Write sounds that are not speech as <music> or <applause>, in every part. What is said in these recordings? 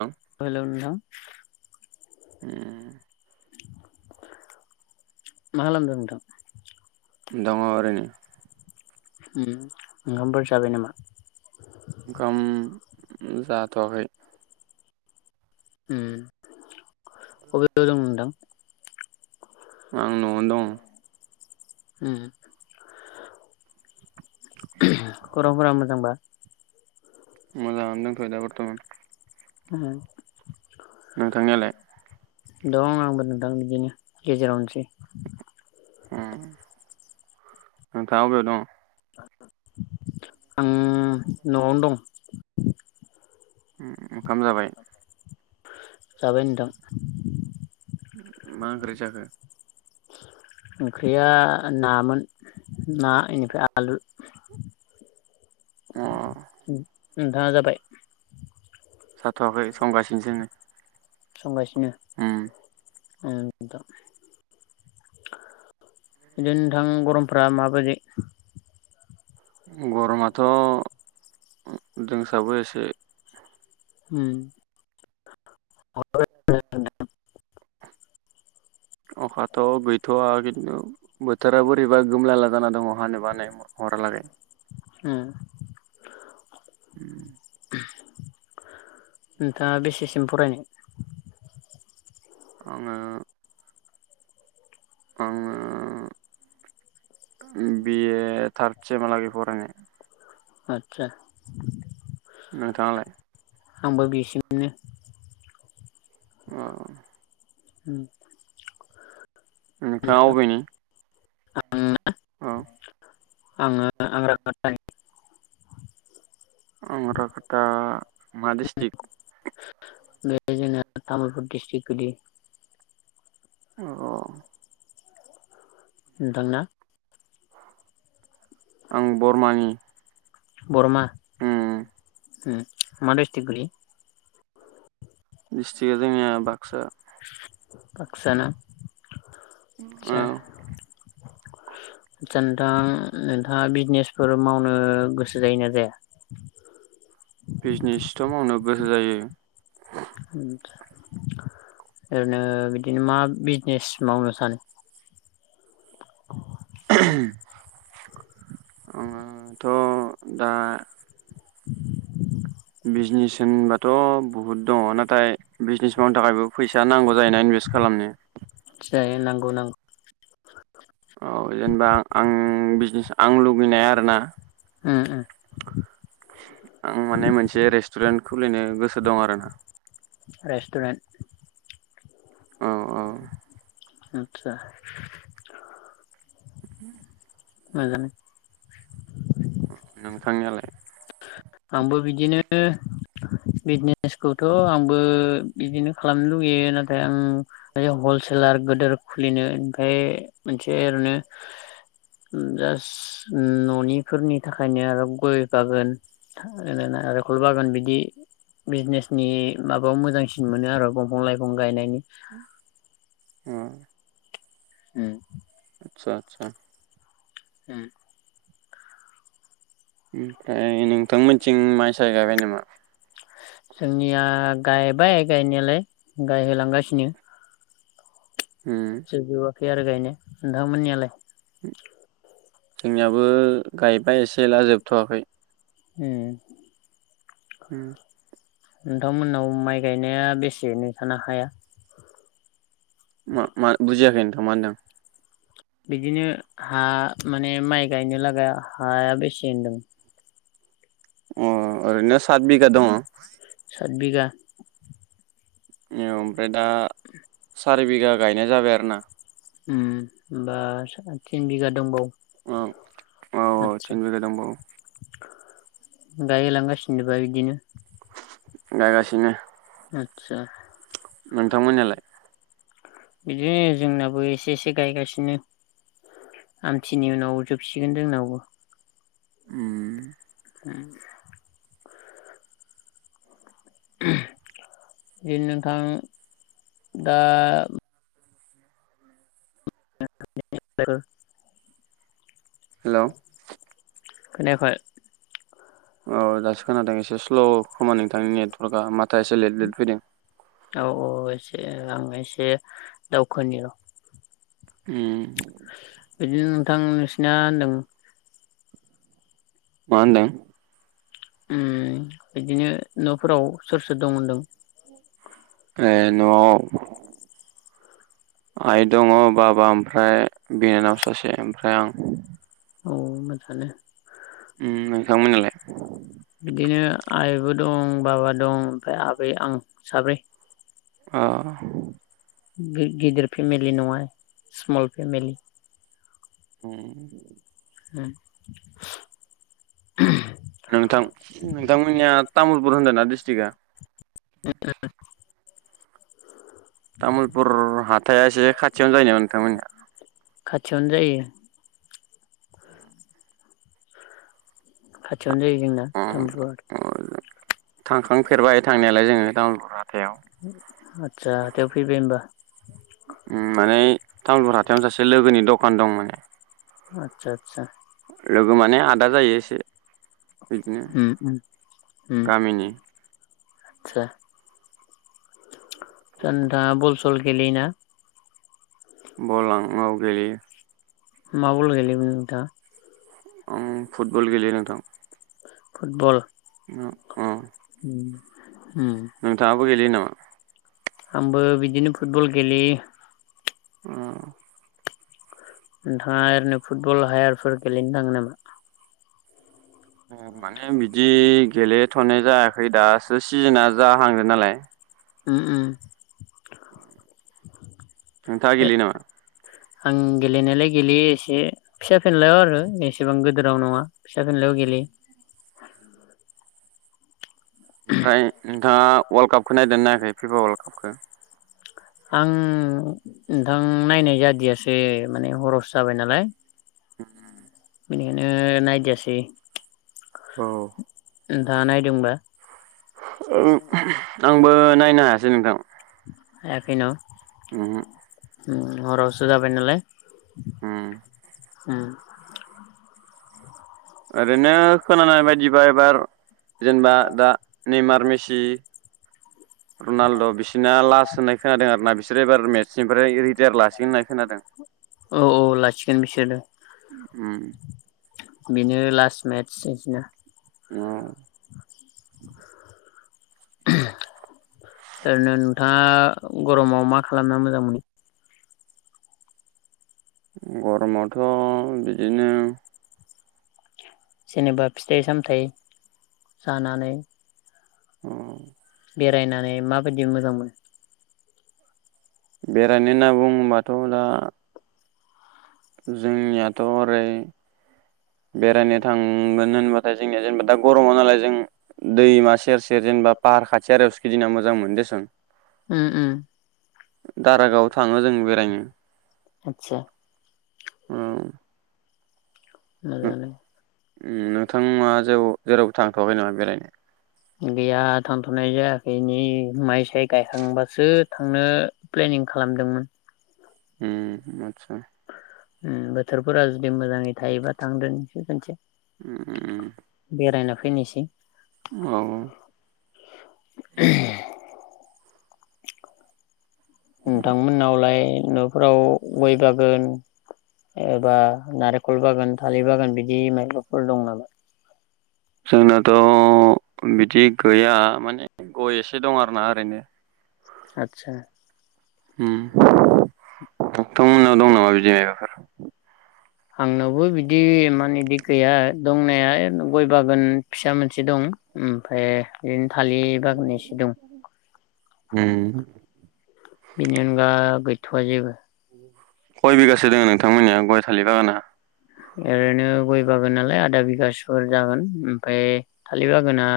आं <inaudible> हम मा लाबोदों नोंथां दङ ओरैनो ओंखामफोर जाबाय नामा? ओंखाम जाथ'वाखै <inaudible> आं न'आवनो दं <inaudible> खौरांफोरा मोजांबा? मोजांयानो दंथ'यो बरथमान। <inaudible> नोंथांनियालाय? दं आंबो नोंथां बिदिनो गेजेरावनोसै। ओं नोंथाङा बबेयाव दं आं न'आवनो दं। ओंखाम जाबाय? जाबाय नोंथां मा ओंख्रि जाखो? ओंख्रिया नामोन ना इनिफ्राय आलु आ नोथाङा जाबाय? जाथ'वाखै संगासिनो सोनो संगासि ओम ओम दा ‌ बिदिनो नोंथां गरमफ्रा माबोरै गरमाथ' ओ दोंसाबो एसे । ओम <unintelligible> अखाथ' गैथ'वा खिन्थु बोथोरा बोरैबा गोमलाला जाना दङ हानोबो हानाय हरालागै । ओम ओम नोंथाङा बेसेसिम फरायनाय? आङो आङो ओम बिए थार्ड सेम हालागै फरायनाय । आतचा नोंथांआलाय? आंबो बिसिमनो । ओ होम नोंथाङा अबेनि? आङो । अ। आङो आं <unintelligible> <unintelligible> बे जोंना तामुलपुर डिस्ट्रिक्ट गोलैयो । अह'। नोंथांना? आं बरमानि। बरमा उम ओम मा डिस्ट्रिक्ट गोलैयो? दिस्ट्रिक्टआ जोंनिया बाक्सा । बाक्सा ना? <unintelligible> औ <unintelligible> नोंथां नोंथाङा बिजिनेसफोर मावनो गोसो जायोना जाया? बिजिनेसथ' मावनो गोसो जायो । ओम ओरैनो बिदिनो मा बिजिनेस मावनो सानो? <inaudible> आङो थ' दा। बिजिनेस होनबाथ' बहुद दङ नाथाय बिजिनेस मावनो थाखायबो फैसा नांगौ जायोना इनभेस्ट खालामनो । जायो नांगौ नां औ जेनेबा आं बिजिनेस आं लुगैनाय आरोना। ओम ओम। आं माने मोनसे रेस्टुरेन्ट खुलिनो गोसो दं आरोना। रेस्टुरेन्ट। अ। आतसा। <unintelligible> <unintelligible> नोंथांनियालाय। आंबो बिदिनो बिजिनेसखौथ आंबो बिदिनो खालामनो लुुबैयो नाथाय आं बे हलसेलार गोदोर खुलिनो ओमफ्राय मोनसे ओरैनो जास्ट ननिफोरनि थाखायनो आरो गय बागोन। आरो नारिखल बागान बिदि बिजिनेसनि माबायाव मोजांसिन मोनो आरो। <unintelligible> लाइफं गायनाय अ <unintelligible> <unintelligible> उम। ओमफ्राय नोंथांमोनथिं माइ साय गायबाय नामा। जोंनिया गायबाय गायनायालाय गायहोलांगासिनो। उम। खै आरो गायनो नोंथांमोनियालाय। जोंनियाबो गायबाय एसे एला जोबथवाखै। उम। उम। नोंथांमोननाव माइ गायनाया बेसे नोंसाना हाया। मा मा बुजियाखै। <unintelligible> बिदिनो हा माने माइ गायनो लागाया हाया बेसे होनदों। अ ओरैनो सात बिगा दङ। साद बिगा ओमफ्राय दा सारि बिघा गायनाय जाबाय आरो ना। उम होमबा सो तिन बिघा दंबावो औ औ औ आतसा थिन बिगा दंबावो गायलांगासिनो बा बिदिनो गायगासिनो। आदसा नोंथां मोननियालाय? बिदिनो जोंनाबो एसे एसे गायगासिनो आमथिनि उनाव जोबसिगोन जोंनावबो। उम। ओम ओम इ नोंथां दा नि बे हेलौ ओ खोनायाखै औ दासो खोनादों एसे स्ल खोमा नोंथांनि नेटवर्कआ माथोआ एसे लेट लेट फैदों। ओ आं एसे दावखोनि र'। उम। बिदिनो नोंथां नोंसिना होनदों मा होनदों? ओम बिदिनो न'फोराव सोर सोर दं होनदों? ए नआव आइ दङ बाबा फ्राय बिनानाव सासे ओमफ्राय आं। औ मोजांआनो। ओम नोंथांमोनना लाय? बिदिनो आइबो दं बाबा दं ओमफ्राय आबै आं । अ बे गिदिर फेमिलि नङा स्मल फेमिलि। होम हो <unintelligible> नोंथां नोंथांमोननिया तामुलपुर होनदोंना दिस्ट्रिक्टआ? <inaudible> तामुलपुर हाथाया एसे खाथियावनो जायो नामा नोंथांमोनहा? खाथियावनो जायो। खाथियावनो जायो जोंना अ तामुलपुरा। अ थांखांफेरबाय थांनायालाय जों तामुलपुराव हाथाइाव आदसा हाथायाव फैबाय होमबा माने तमुलपुर हाथाइयाव सासे लोगोनि दखान दं माने। आतसा लोगो माने आदा जायो एसे बिदिनो उम गामिनि आतचा दा नोंथाङा बलसल गेलेयोना? बलाङआव गेलेयो <unintelligible> मा बल गेलेयोमोन नोंथाङा? आं फुटबल गेलेयो नोंथां। फुटबल? अ औ <unintelligible> उम नोंथांबो गेलेयो नामा? आंबो बिदिनो फुटबल गेलेयो। अ। नोंथाङा ओरैनो फुटबल हायारफोर गेलेनो थाङो नामा? माने बिदि गेलेथ'नाय जायाखै दासो सिजोन जाहांदों नालाय। ओम ओम। <inaudible> आं गेलेनायलाय गेलेयो एसे फिसा फेनलायाव आरो, एसेबां गोदोराव नङा फिसा फेनलायाव गेलेयो। ओमफ्राय नोंथाङा अवाल कापखौ नायदेर नाखै? फिफा अवाल कापखौ? आं नोंथां नायनाय जादियासो माने हरस जाबाय नालाय। बेनिखायनो नादियासै। औ। नोंथाङा नायदों होनबा? औ। आंबो नायनो हायासै नोंथां। हायाखै न'। ओम। हराव सो जाबाय नालाय। उम <inaudible> हम। ओरैनो खोनानाय बायदिबा एबार जेनेबा दा निमारमेसि होननाय खोनादों आरोना बिसोरो एबार मेट्सनिफ्राय रिटायार लासिगोन होननाय खोनादों। औ औ लाखिगोन बिसोरो। हम। बेनो लास्ट मेट बिदिनो। औ। ओरैनो नोंथाङा। गरमाव मा खालामना मोजां मोनो? गरमावथ' बिदिनो जेनेबा फिथाइ सामथायाइ जानानै उम बेरायनानै माबायदि मोजां मोन? बेरायनो होनना बुङोबाथ' दा जोंनियाथ' ओरै बेरायनो थांगोन होनबा जोंनिया जेनेबा दा गरमा नालाय जों दैमा सेर-सेर जेनेबा फाहार खाथि आरियावसो गिदिंना मोजां मोनो। उम उम <unintelligible> <unintelligible> दारागाव थाङो जों बेरायनो। आतसा औ नो मोजाङानो नोंथाङा जेराव थांथ'बाय नामा बेरायनो? गैया थांथ'नाय जायाखै नै माइ साय गायखांबासो थांनो प्लेनिं खालामदोंमोन। उम आतसा। उम बोथोरफोरा जुदि मोजांङै थायोबा थांदोनिसै खोनसे बेरायनो। फैनोसै। औ। <inaudible> नोंथांमोननावलाय न फ्राव गय बागोन एबा नारे कल बागान थालिर बागान बिदि माइबाफोर दं नामा? जोंनाथ' बिदि गैया माने गय एसे दं आरोना ओरैनो। आतसा। उम नोंथांमोननाव दं नामा बिदि मायबाफोर? आंनावबो बिदि माने दि गैया दंनाया गय बागान फिसा मोनसे दं ओमफाय ओरैनो थालिर बागान एसे दं, बेनि अनगा गै गैथ'वआ जेबो। खय बिगासो दङ नोंथांमोननिया गय थालिर बागाना? ओरैनो गय बागान नालाय आधा बिगाासोफोर जागोन ओमफाय थालिर बागाना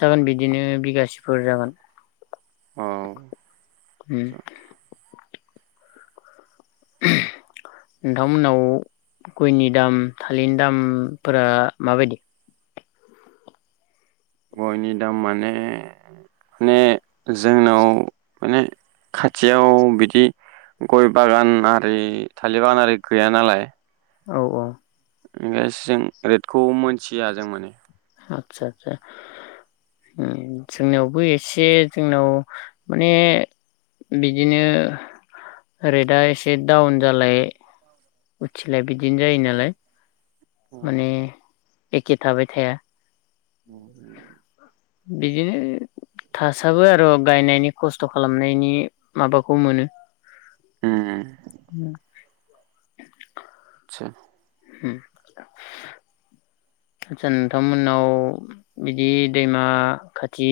जागोन बिदिनो बिगासेफोर जागोन। अ औ उम। नोंथांमोनाव गयनि दाम थालिरनि दामफोरा माबायदि गयनि दाम माने माने जोंनाव माने खाथियाव बिदि गय बागान आरि थालिर बागान आरि गैया नालाय औ औ बेसे रेटखौ मोनथिया जों माने आदसा आदसा जोंनावबो एसे जोंनाव माने बिदिनो रेटआ एसे डाउन जालाय उथिलाय बिदिनो जायो नालाय उम माने एखे थाबाय थाया <inaudible> बिदिनो थासाबो आरो गायनायनि खस्थ' खालामनायनि माबाखौ मोनो ओम <inaudible> आसा आसा नोंथांमोननाव बिदि दैमा खाथि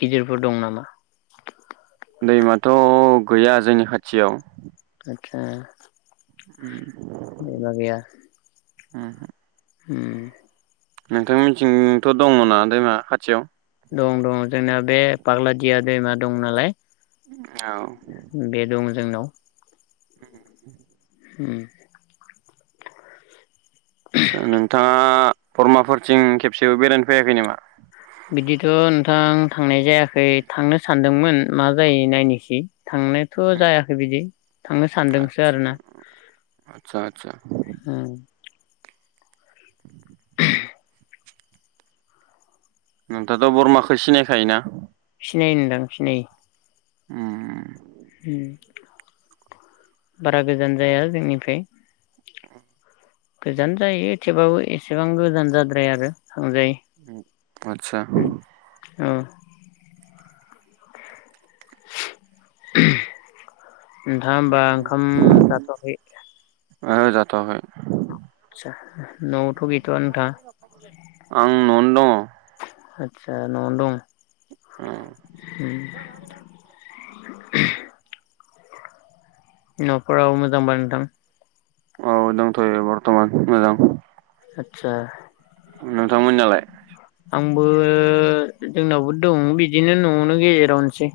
गिदिरफोर दं नामा दैमाथ' गैया जोंनि खाथियाव <unintelligible> <unintelligible> <unintelligible> ओमहो <unintelligible> नोंथांमोनथिं थ' दङ ना दैमा खाथियाव दं दं जोंना बे फाग्लादिया दैमा दं नालाय औ बे दं जोंनाव <unintelligible> ओम आसा नोंथाङा फोरमाफोरथिं खेबसेबो बेरायनो फैयाखै नामा बिदिथ' नोंथां थांनाय जायाखै थांनो सानदोंमोन मा जायो नायनोसै थांनायाथ' जायाखै बिदि थांनो सानदोंसो आरोना आतसा आतसा ओम <unintelligible> नोंथाथ' बरमाखौ सिनायखायोना सिनायो नोंथां सिनायो उम। उम बारा गोजान जाया जोंनिफ्राय गोजान जायो थेवबाबो एसेबां गोजान जाद्राया आरो। थांजायो उम आतसा। अ। <unintelligible> नोंथाङा होमबा ओंखाम जाथ'वाखै ओहो जाथ'आखै। आदसा न'आवथ' गै आं न'आवनो दं। आदसा न'आवनो दं। उम। <unintelligible> न'फोराव मोजांबा नोंथां। औ दंथ'यो बर थमान मोजां। आतसा। नोंथांमोननियालाय? आंबो जोंनावबो दं बिदिनो न'आवनो गेजेरावनोसै।